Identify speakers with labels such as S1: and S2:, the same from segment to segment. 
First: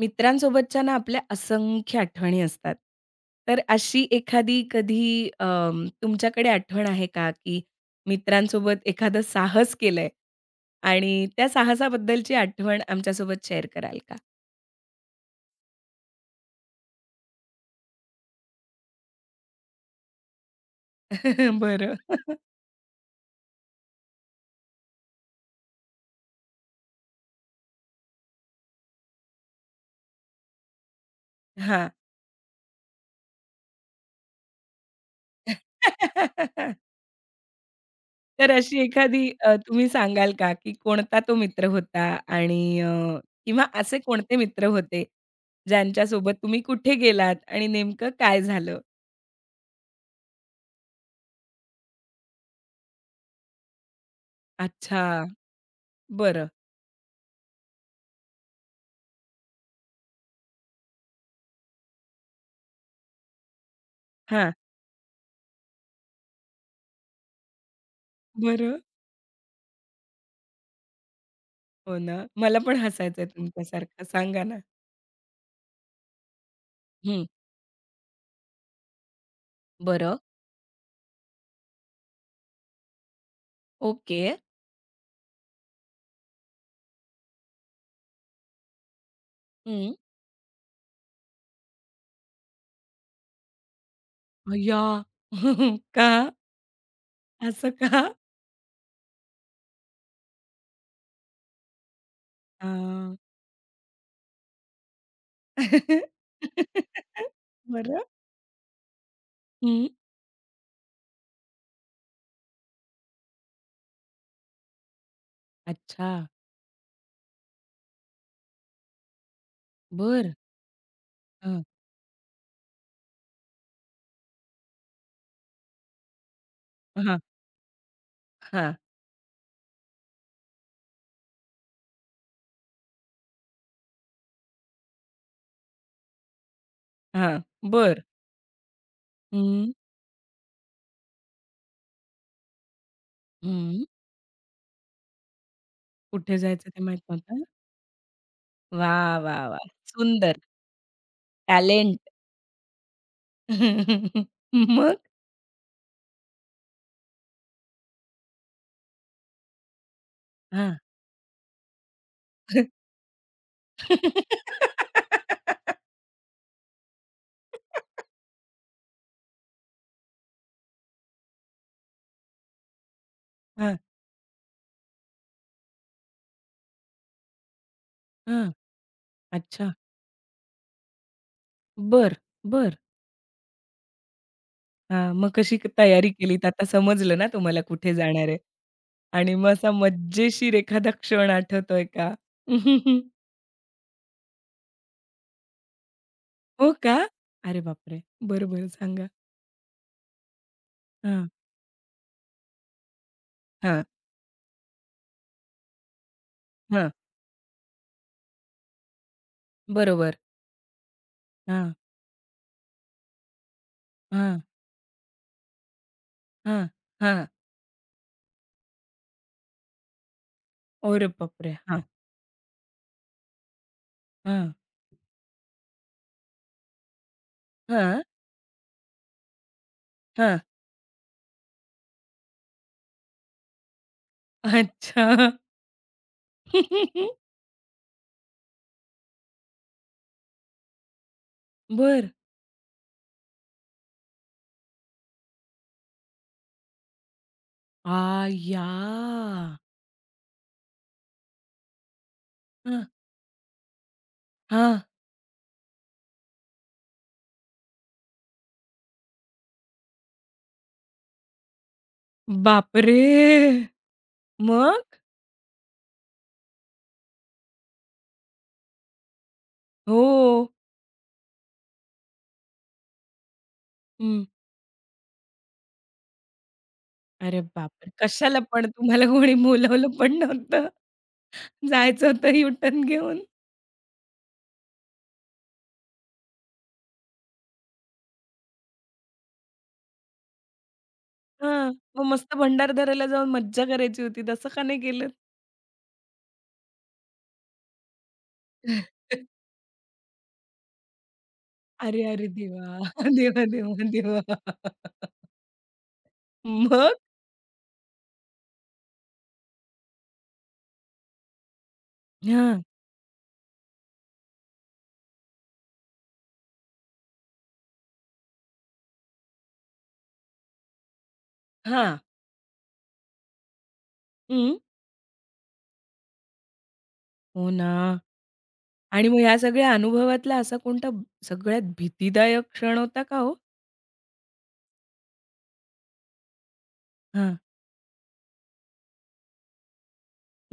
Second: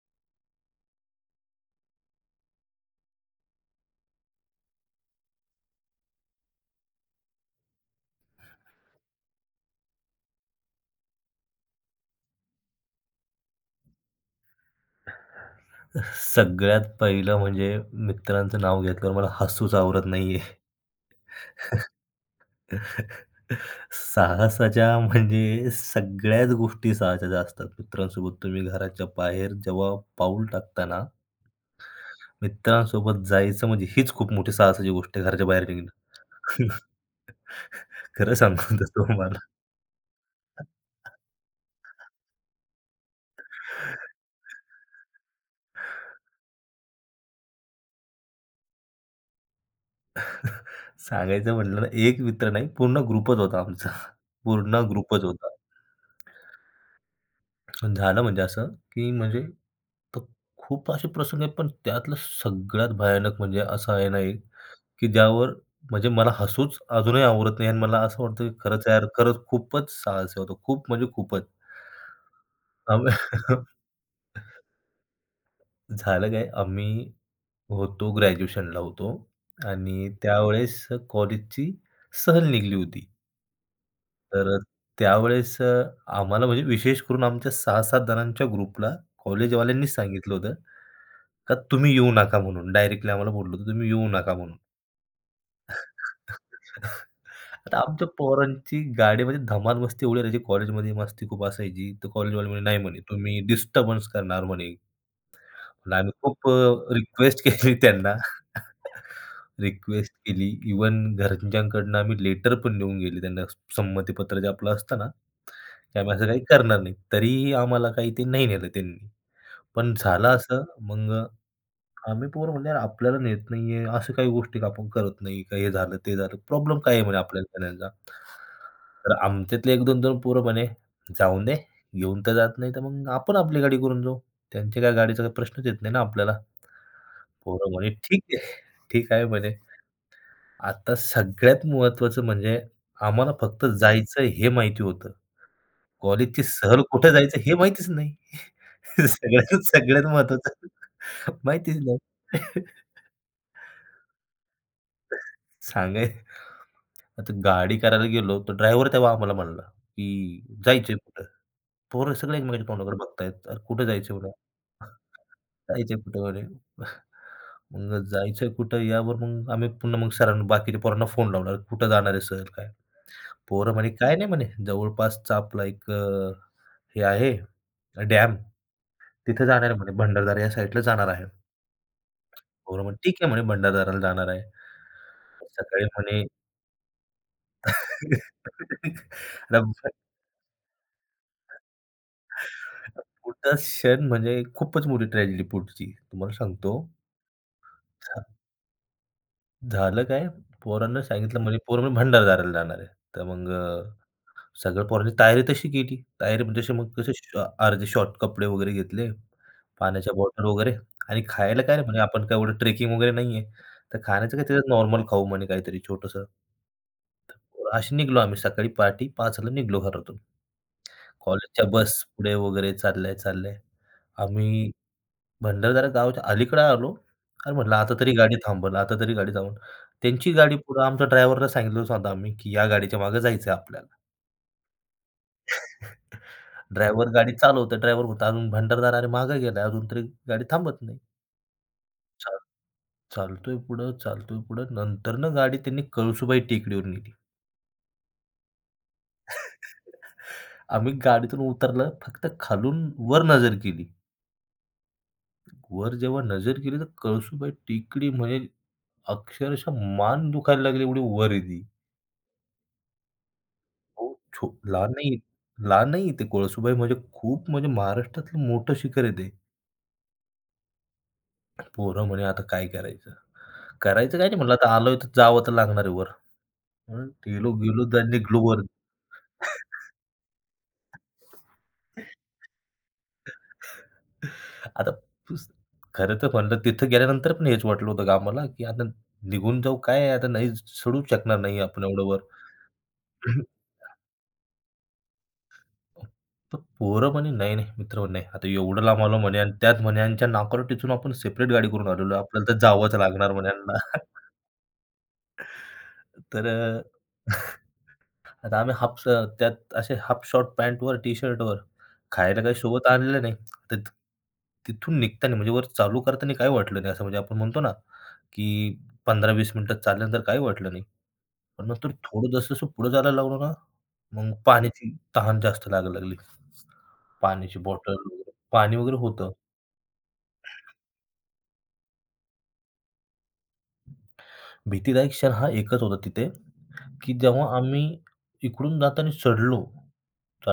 S1: मित्रांसोबतच्या ना आपल्या असंख्य आठवणी असतात. तर अशी एखादी कधी तुमच्याकडे आठवण आहे का, की मित्रांसोबत एखादं साहस केलंय आणि त्या साहसाबद्दलची आठवण आमच्यासोबत शेअर कराल का?
S2: सगळ्यात पहिलं म्हणजे मित्रांचं नाव घेतल्यावर मला हसूच आवरत नाहीये.
S1: बरं.
S2: साहसाच्या म्हणजे सगळ्याच गोष्टी साहसाच्या असतात. मित्रांसोबत तुम्ही घराच्या बाहेर जेव्हा पाऊल टाकता ना,
S1: हां.
S2: मित्रांसोबत जायचं म्हणजे हीच खूप मोठी साहसाची गोष्ट आहे घराच्या बाहेर निघणं. खरं
S1: तर
S2: सांगतो
S1: अशी
S2: तर
S1: एखादी
S2: तुम्हाला.
S1: तुम्ही सांगाल का, की कोणता तो मित्र होता आणि किंवा असे कोणते मित्र होते, ज्यांच्यासोबत तुम्ही कुठे गेलात आणि नेमकं काय झालं?
S2: सांगायचं म्हटलं ना, एक मित्र नाही पूर्ण ग्रुपच होता आमचा. पूर्ण
S1: अच्छा.
S2: ग्रुपच होता.
S1: बरं.
S2: पण झालं म्हणजे असं, की म्हणजे तर खूप असे प्रसंग आहेत, पण त्यातलं सगळ्यात भयानक म्हणजे असं आहे ना एक,
S1: हां.
S2: की ज्यावर म्हणजे मला हसूच अजूनही आवरत नाही आणि मला असं वाटतं, की
S1: बरं.
S2: खरंच यार, खरंच खूपच साहसी होतं. खूप म्हणजे खूपच.
S1: हो ना. मला पण
S2: आम
S1: हसायचंय तुमच्यासारखं. सांगा ना?
S2: झालं काय, आम्ही
S1: हं.
S2: होतो ग्रॅज्युएशनला होतो आणि
S1: बरं.
S2: त्यावेळेस कॉलेजची सहल निघाली होती.
S1: ओके.
S2: तर अ, त्यावेळेस अ, आम्हाला म्हणजे विशेष करून आमच्या 6-7 जणांच्या ग्रुपला
S1: हं.
S2: कॉलेजवाल्यांनीच सांगितलं होतं, का तुम्ही येऊ नका म्हणून. डायरेक्टली आम्हाला बोललं होतं, तुम्ही येऊ नका म्हणून.
S1: अय्या! का? असं
S2: आता
S1: का?
S2: आमच्या पोरांची गाडीमध्ये धमाल मस्ती एवढी राहायची. कॉलेजमध्ये मस्ती खूप असायची. तर कॉलेजवाले म्हणे, "नाही" म्हणे,
S1: हां.
S2: "तुम्ही डिस्टर्बन्स करणार" म्हणे. आणि आम्ही खूप रिक्वेस्ट केली
S1: बरं.
S2: त्यांना.
S1: हं.
S2: रिक्वेस्ट केली. इव्हन घरच्यांकडनं आम्ही लेटर पण लिहून गेली त्यांना संमतीपत्र जे आपलं असतं ना, की
S1: अच्छा.
S2: आम्ही असं काही करणार नाही. तरीही आम्हाला काही ते नाही नेलं त्यांनी. पण झालं
S1: बरं.
S2: असं,
S1: हां.
S2: आम्ही पोरं म्हणले, आपल्याला नेत नाहीये, अशा काही गोष्टी का आपण करत नाही? का हे झालं, ते झालं, प्रॉब्लेम काय आहे?"
S1: हां.
S2: म्हणे आपल्याला नेण्याचा.
S1: हां.
S2: तर आमच्यातले 1-2 जण पोरं म्हणे, "जाऊन दे, घेऊन तर जात नाही, तर मग आपण आपली गाडी करून जाऊ. त्यांच्या काय गाडीचा काही प्रश्नच येत नाही ना आपल्याला."
S1: हां.
S2: पोरं म्हणे,
S1: बरं.
S2: "ठीक आहे, ठीक आहे" म्हणे.
S1: हं.
S2: आता सगळ्यात महत्त्वाचं म्हणजे आम्हाला फक्त
S1: हं.
S2: जायचं हे माहिती होतं.
S1: कुठे
S2: कॉलेजची
S1: जायचं ते
S2: सहल
S1: माहीत
S2: कुठे जायचं
S1: नव्हतं?
S2: हे माहितीच नाही.
S1: वाह, वाह,
S2: सगळ्यात
S1: वाह!
S2: सगळ्यात
S1: सुंदर.
S2: महत्त्वाचं माहितीच नाही.
S1: टॅलेंट. मग?
S2: सांगाय आता गाडी करायला गेलो, तर ड्रायव्हर तेव्हा आम्हाला म्हणला, की
S1: हां.
S2: "जायचंय कुठं?" पोरं सगळे एकमेकांच्या तोंडाकडे बघतायत. "अरे कुठं जायचंय म्हणे?" "जायचंय कुठं?" म्हणे. मग जायचंय कुठं यावर मग आम्ही पुन्हा मग सरांना बाकीच्या पोरांना फोन लावला. "कुठं जाणार आहे सहल काय?" पोरं
S1: हां.
S2: म्हणे, "काय नाही" म्हणे, "जवळपासचा आपला एक हे आहे डॅम,
S1: हां.
S2: तिथे जाणार
S1: अच्छा.
S2: आहे" म्हणे, "भंडारदरा या साईडला जाणार आहे."
S1: बरं, बरं.
S2: पोरं म्हणे, "ठीक आहे" म्हणे, "भंडारदऱ्याला जाणार आहे."
S1: हां, मग कशी
S2: सकाळी
S1: तयारी
S2: म्हणे
S1: केलीत? आता समजलं ना तुम्हाला कुठे जाणार आहे आणि मग असा
S2: आता
S1: मजेशीर एखादा क्षण आठवतोय का?
S2: पुढचा क्षण म्हणजे खूपच मोठी ट्रॅजेडी पुढची. तुम्हाला
S1: हो
S2: सांगतो,
S1: का? अरे बापरे!
S2: झा
S1: बरं, बरं सांगा.
S2: झालं काय, पोरांना
S1: हां,
S2: सांगितलं म्हणजे पोरं म्हणजे भंडारदऱ्याला जाणार आहे. तर मग
S1: हां,
S2: सगळ्या पोरांनी तयारी तशी केली. तयारी म्हणजे अशी मग
S1: हां.
S2: कसे शॉ अर्धे शॉर्ट कपडे वगैरे घेतले, पाण्याच्या
S1: बरोबर.
S2: बॉटल वगैरे आणि खायला
S1: हां,
S2: काय रे म्हणे आपण काय एवढं ट्रेकिंग वगैरे नाहीये. तर खाण्याचं
S1: हां,
S2: काय त्याच्यात नॉर्मल खाऊ म्हणे काहीतरी छोटंसं.
S1: हां, हां.
S2: अशी निघालो आम्ही सकाळी पहाटे 5:00 ला घरातून.
S1: अरे बापरे!
S2: कॉलेजच्या
S1: हां,
S2: बस पुढे वगैरे चालल्या, चालल्या.
S1: हां,
S2: आम्ही भंडारदरा गावाच्या अलीकडे आलो. अरे म्हटलं आता
S1: हां,
S2: तरी गाडी थांबवल, आता तरी गाडी थांबवल. त्यांची
S1: हां.
S2: गाडी पुढं आमच्या ड्रायव्हरला सांगितलं होतं आम्ही, की या गाडीच्या मागे जायचं आपल्याला.
S1: अच्छा.
S2: ड्रायव्हर गाडी चालवतो. ड्रायव्हर होता. अजून भंडारदार अरे मागे गेला. अजून तरी गाडी थांबत नाही.
S1: बरं.
S2: चाल चालतोय पुढं, चालतोय पुढं. नंतरनं गाडी त्यांनी कळसुबाई टेकडीवर नेली.
S1: आय्या!
S2: आम्ही गाडीतून उतरलं. फक्त
S1: हां,
S2: खालून वर नजर केली.
S1: हां.
S2: वर जेव्हा नजर केली, तर कळसुबाई टेकडी म्हणजे अक्षरशः मान दुखायला लागली एवढी वर आहे ती.
S1: बापरे!
S2: हो,
S1: मग?
S2: लहान नाही लहान नाही ते कळसुबाई म्हणजे खूप म्हणजे महाराष्ट्रातलं मोठं शिखर आहे ते.
S1: हो.
S2: पोरं म्हणे, "आता काय करायचं?" करायचं
S1: हं.
S2: काही नाही म्हणलं, "आता आलोय तर जावं तर लागणार आहे वर." म्हणून
S1: अरे
S2: गेलो, गेलो
S1: बापरे!
S2: त्यांनी
S1: कशाला
S2: ग्लोवर.
S1: पण तुम्हाला कोणी बोलावलं पण नव्हतं. जायचं होतं यू-टर्न घेऊन.
S2: आता पुस खरं तर म्हणलं तिथं गेल्यानंतर पण हेच वाटलं होतं का आम्हाला, की आता निघून जाऊ काय आहे, आता नाही चढू शकणार नाही
S1: हां.
S2: आपण
S1: मग
S2: एवढं वर.
S1: मस्त भंडारदऱ्याला जाऊन मज्जा करायची होती. तसं का नाही केलंत?
S2: तर पोरं म्हणे, "नाही, नाही मित्र म्हणे, आता एवढं लांब आलो म्हणे आणि त्यात म्हणे यांच्या नाकाला टिचून आपण सेपरेट गाडी करून
S1: अरे,
S2: आलेलो
S1: अरे
S2: आपल्याला तर
S1: देवा!
S2: जावंच लागणार
S1: देवा,
S2: म्हणे यांना."
S1: देवा, देवा!
S2: तर
S1: मग?
S2: आता आम्ही हाफ स त्यात असे हाफ शॉर्ट पॅन्टवर, टी-शर्टवर खायला काही
S1: हां.
S2: सोबत आणलं नाही. तर तिथून निघताना म्हणजे वर चालू करताना काही वाटलं नाही. असं म्हणजे आपण म्हणतो ना, की 15-20 मिनिटात चालल्यानंतर काही वाटलं नाही. पण नंतर
S1: हां.
S2: थोडं जसं-जसं पुढे जायला लागलो ना, मग
S1: हं.
S2: पाण्याची तहान जास्त लागायला लागली.
S1: हो
S2: पाण्याची बॉटल
S1: ना.
S2: पाणी वगैरे
S1: आणि मग
S2: होतं.
S1: ह्या सगळ्या अनुभवातला असा कोणता सगळ्यात भीतीदायक क्षण होता का हो?
S2: भीतीदायक क्षण हा एकच होता तिथे की
S1: हां.
S2: जेव्हा आम्ही इकडून जाताना चढलो,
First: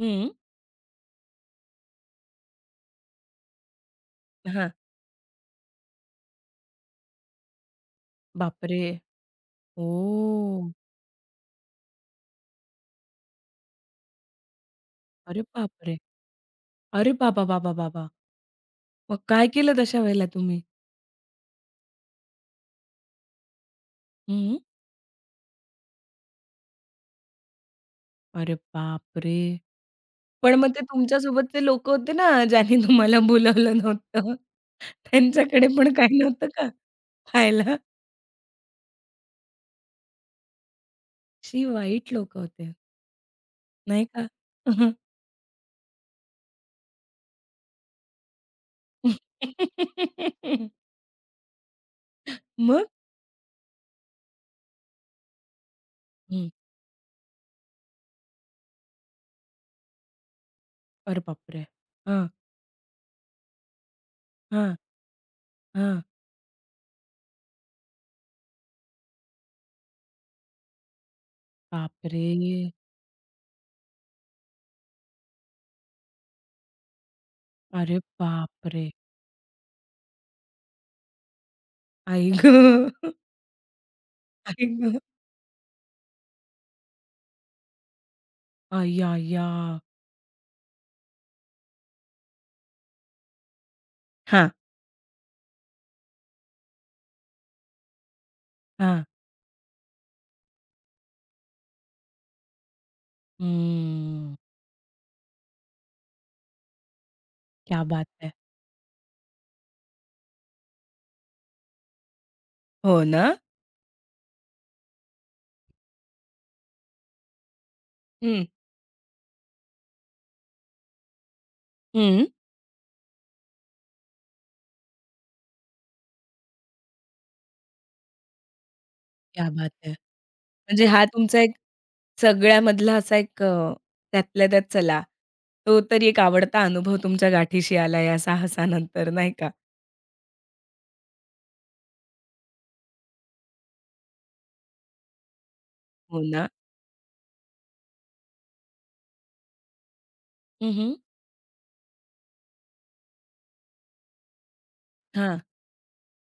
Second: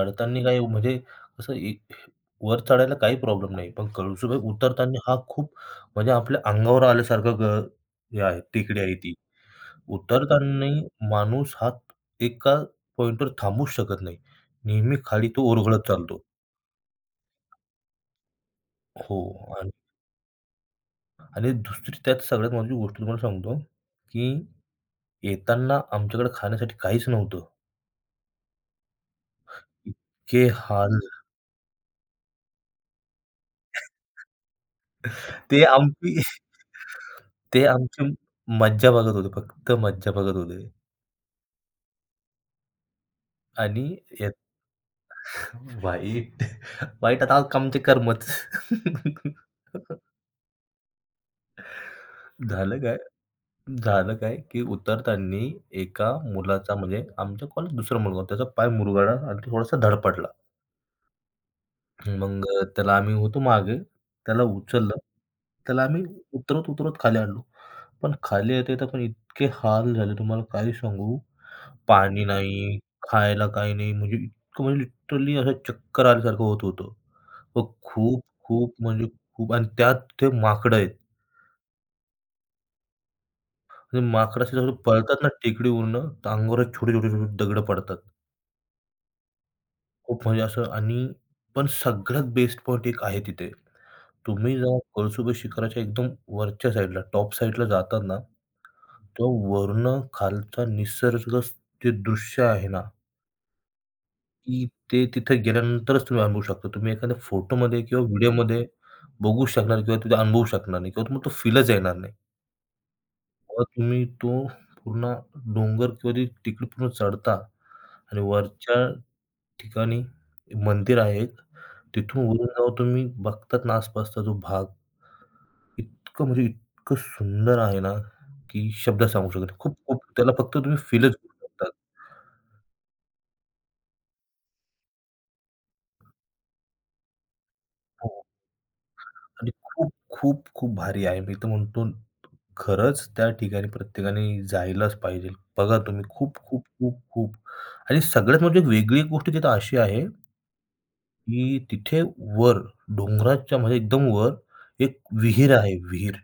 S1: हं.
S2: काही म्हणजे असं इ वर चढायला काही प्रॉब्लेम नाही. पण कळसुबाई
S1: हां.
S2: उतरताना हा खूप म्हणजे आपल्या अंगावर आल्यासारखं हे आहे, टेकडी
S1: बापरे!
S2: आहे ती. उतरताना
S1: ओह!
S2: माणूस हा एका पॉइंटवर थांबूच शकत नाही. नेहमी खाली तो
S1: अरे
S2: ओरघळत
S1: बापरे!
S2: चालतो.
S1: अरे बाबा, बाबा, बाबा! मग
S2: हो
S1: काय
S2: आणि
S1: केलं तशा वेळेला तुम्ही?
S2: आणि दुसरी त्यात सगळ्यात महत्त्वाची गोष्ट तुम्हाला सांगतो, की
S1: हं.
S2: येताना आमच्याकडे खाण्यासाठी काहीच नव्हतं.
S1: अरे बापरे!
S2: इतके
S1: पण मग ते
S2: हाल
S1: तुमच्यासोबतचे लोकं होते ना, ज्यांनी तुम्हाला बोलावलं नव्हतं,
S2: ते
S1: त्यांच्याकडे पण
S2: आमटी
S1: काही नव्हतं का
S2: ते
S1: खायला?
S2: आमची मज्जा बघत होते, फक्त मज्जा बघत होते
S1: अशी वाईट लोकं होते,
S2: आणि
S1: नाही का?
S2: यात
S1: हं.
S2: वाईट वाईट आता आमचे कर्मच. झालं
S1: मग?
S2: काय झालं काय, की उतरताना एका
S1: हं.
S2: मुलाचा म्हणजे आमच्या कॉलेज दुसरा मुलगा होता, त्याचा पाय मुरगाळला आणि थोडासा धडपडला.
S1: अरे बापरे! हां,
S2: त्याला आम्ही होतो मागे, त्याला
S1: हां,
S2: उचललं त्याला
S1: हां.
S2: आम्ही उतरत, उतरत खाली आणलो. पण खाली येता-येता पण इतके हाल झाले तुम्हाला काय सांगू. पाणी
S1: बापरे!
S2: नाही, खायला काही नाही म्हणजे इतकं म्हणजे लिटरली असं चक्कर आल्यासारखं होत होतं. मग
S1: अरे
S2: खूप, खूप
S1: बापरे!
S2: म्हणजे खूप आणि त्यात ते माकडं आहेत.
S1: आई गं!
S2: ते माकडं
S1: आई
S2: जसं
S1: गं!
S2: पळतात ना टेकडीवरनं अंगावर छोटे-छोटे, छोटे दगडं पडतात.
S1: अय्याया!
S2: खूप म्हणजे असं आणि पण सगळ्यात बेस्ट पॉइंट एक आहे तिथे.
S1: हां,
S2: तुम्ही जेव्हा कळसुबाई शिखराच्या एकदम वरच्या साईडला, टॉप साईडला जातात ना
S1: हां.
S2: तो वरुनं खालचा निसर्गच जे दृश्य आहे ना,
S1: हम्म.
S2: की ते तिथे गेल्यानंतरच तुम्ही अनुभवू शकता. तुम्ही एखाद्या
S1: क्या
S2: फोटोमध्ये किंवा
S1: बात है!
S2: व्हिडिओमध्ये बघू शकणार किंवा तिथे अनुभवू शकणार नाही किंवा तुम्हाला तो फीलच येणार नाही.
S1: हो ना?
S2: तेव्हा तुम्ही तो पूर्ण डोंगर किंवा ते तिकडे पूर्ण चढता आणि
S1: हं.
S2: वरच्या ठिकाणी मंदिर आहे एक.
S1: हं.
S2: तिथून वरून जेव्हा तुम्ही बघतात ना आसपासचा जो भाग, इतकं म्हणजे इतकं सुंदर आहे ना, की शब्दात सांगू शकत
S1: क्या
S2: नाही.
S1: बात
S2: खूप
S1: है!
S2: खूप त्याला फक्त तुम्ही
S1: म्हणजे हा
S2: फीलच
S1: तुमचा
S2: करू
S1: एक
S2: शकता.
S1: सगळ्यामधला असा एक त्यातल्या त्यात चला, तो तरी एक आवडता अनुभव तुमच्या गाठीशी आला या
S2: हो.
S1: साहसानंतर नाही का?
S2: आणि खूप, खूप, खूप भारी आहे. मी तर म्हणतो खरंच त्या ठिकाणी प्रत्येकाने जायलाच पाहिजे. बघा तुम्ही
S1: हो
S2: खूप,
S1: ना.
S2: खूप, खूप, खूप आणि सगळ्यात म्हणजे वेगळी एक गोष्ट तिथं अशी आहे,
S1: हं, हं.
S2: की तिथे वर डोंगराच्या म्हणजे एकदम वर एक
S1: हां.
S2: विहीर आहे विहीर.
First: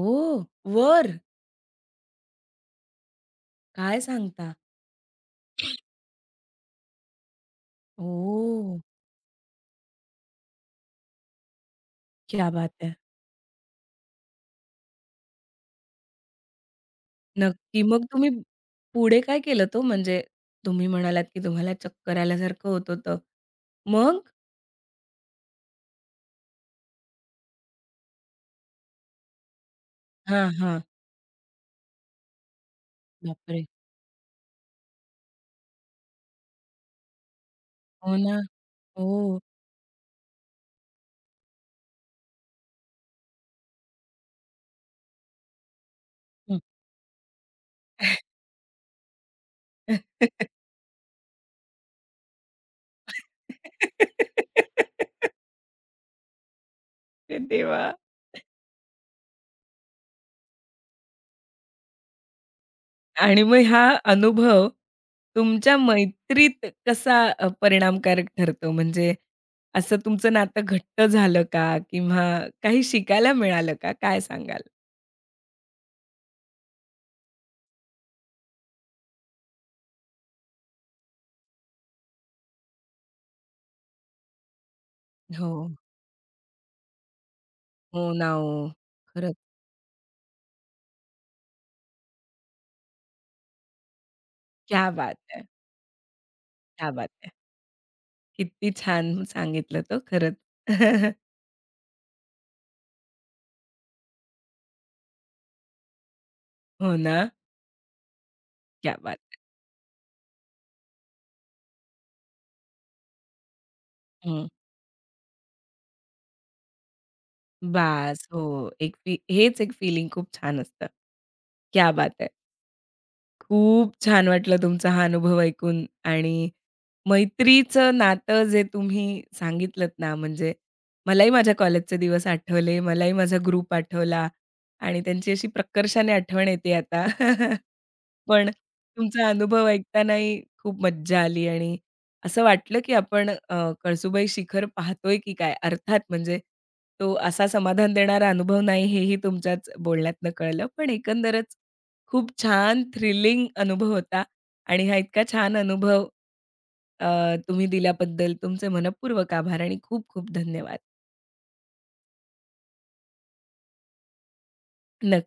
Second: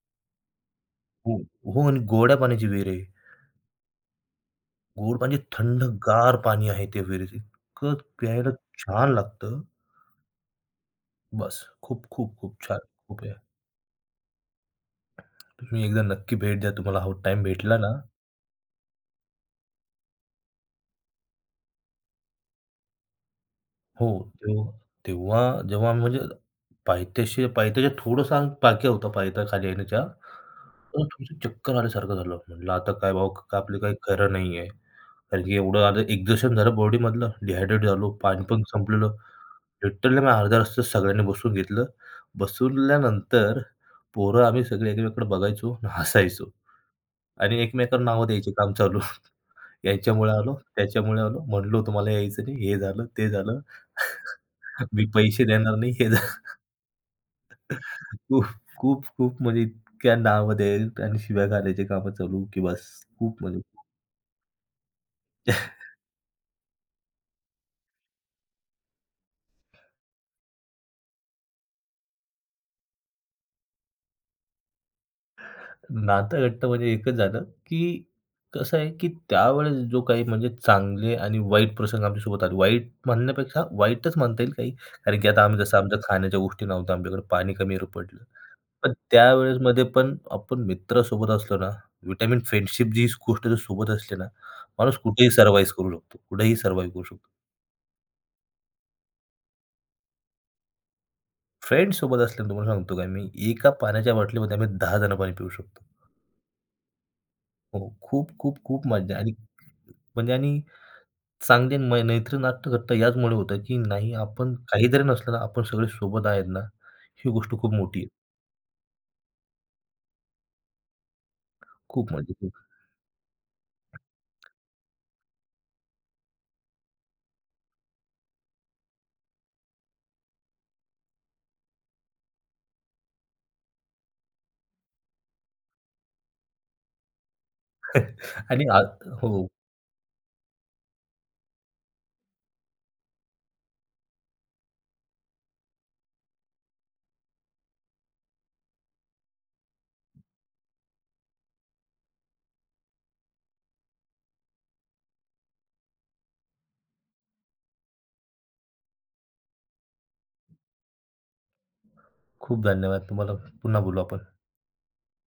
S1: ओह! वर?
S2: हो, हो आणि गोड्या पाण्याची विहीर आहे.
S1: काय सांगता?
S2: गोड म्हणजे थंडगार पाणी आहे त्या विहिरीत. इतकं प्यायला
S1: ओह!
S2: छान लागतं. बस खूप, खूप,
S1: क्या
S2: खूप
S1: बात
S2: छान.
S1: है!
S2: खूप आहे. तुम्ही एकदा नक्की भेट द्या. तुम्हाला हा टाईम भेटला
S1: नक्की.
S2: ना
S1: मग तुम्ही पुढे काय केलंत ओ? म्हणजे तुम्ही म्हणालात, की तुम्हाला चक्कर आल्यासारखं होत होतं.
S2: हो,
S1: मग?
S2: तेव्हा तेव्हा जेव्हा आम्ही म्हणजे पायथ्याच्या थोडंसं आम्ही पायथ्या होता, पायथ्या खाली येण्याच्या.
S1: हां, हां.
S2: तर थोडंसं चक्कर आल्यासारखं झालं. म्हटलं आता काय भावा का
S1: बापरे!
S2: आपलं काही खरं नाही आहे. कारण की एवढं आता एक्झॉशन झालं बॉडीमधलं, डिहायड्रेट झालो,
S1: हो ना.
S2: पाणी पण संपलेलं.
S1: हो.
S2: लिटरली आम्ही अर्धा रस्ता सगळ्यांनी बसून घेतलं. बसवल्यानंतर पोरं आम्ही सगळे एकमेकांकडे बघायचो आणि हसायचो
S1: हं.
S2: आणि एकमेकांना नावं द्यायचे काम चालू. याच्यामुळे आलो, त्याच्यामुळे आलो, म्हणलो तुम्हाला यायचं नाही, हे झालं, ते झालं. मी पैसे देणार नाही, हे झालं.
S1: देवा!
S2: खूप, खूप, खूप म्हणजे इतक्या नावामध्ये आणि शिव्या घालायचे कामं चालू, की बस
S1: आणि
S2: खूप म्हणजे
S1: मग हा अनुभव तुमच्या मैत्रीत कसा परिणामकारक ठरतो? म्हणजे असं तुमचं नातं घट्ट झालं का? किंवा काही शिकायला मिळालं का? काय सांगाल?
S2: नातं घट्ट म्हणजे एकच झालं, की कसं आहे, की त्यावेळेस जो काही म्हणजे चांगले आणि वाईट प्रसंग आमच्यासोबत आले. वाईट म्हणण्यापेक्षा वाईटच म्हणता येईल काही. कारण की आता
S1: हो.
S2: आम्ही जसं आमच्या खाण्याच्या गोष्टी नव्हत्या आमच्याकडे, पाणी कमी
S1: हो
S2: पडलं.
S1: ना ओ.
S2: पण
S1: खरंच.
S2: त्यावेळेस मध्ये पण आपण मित्रासोबत असलो ना, विटामिन फ्रेंडशिप जी गोष्ट जर सोबत असली ना,
S1: क्या
S2: माणूस
S1: बात
S2: कुठेही
S1: है!
S2: सर्व्हाईव्ह करू शकतो. कुठेही
S1: क्या
S2: सर्व्हाईव्ह करू
S1: बात
S2: शकतो.
S1: है! किती छान सांगितलं तो खरंच.
S2: फ्रेंड सोबत असल्याने तुम्हाला सांगतो काय मी, एका पाण्याच्या बाटलीमध्ये आम्ही 10 जण पाणी पिऊ शकतो.
S1: हो ना?
S2: हो, खूप, खूप, खूप
S1: क्या
S2: मज्जा
S1: बात
S2: आणि
S1: है!
S2: म्हणजे आणि चांगले मैत्री नाट्य घट्ट याचमुळे होतं, की नाही
S1: हं.
S2: आपण काही जरी नसलं ना, आपण सगळे सोबत आहेत ना, ही गोष्ट खूप मोठी आहे.
S1: बास. हो. एक हेच एक फीलिंग खूप छान असतं. क्या
S2: खूप
S1: बात है!
S2: म्हणजे खूप
S1: खूप छान वाटलं तुमचा हा अनुभव ऐकून आणि मैत्रीचं नातं जे तुम्ही सांगितलंत ना, म्हणजे मलाही माझ्या कॉलेजचे दिवस आठवले, मलाही माझा ग्रुप आठवला आणि त्यांची अशी प्रकर्षाने आठवण येते आता. पण
S2: आणि आ
S1: तुमचा
S2: हो,
S1: अनुभव ऐकतानाही खूप मज्जा आली आणि असं वाटलं, की आपण कळसुबाई शिखर पाहतोय की काय? अर्थात म्हणजे तो असा समाधान देणारा अनुभव नाही हेही तुमच्याच बोलण्यातनं कळलं. पण एकंदरच खूप छान थ्रिलिंग अनुभव होता आणि हा इतका छान अनुभव तुम्ही दिल्याबद्दल तुमचे मनःपूर्वक आभार आणि खूप खूप धन्यवाद.
S2: खूप धन्यवाद तुम्हाला. पुन्हा बोलू आपण.
S1: नक्की.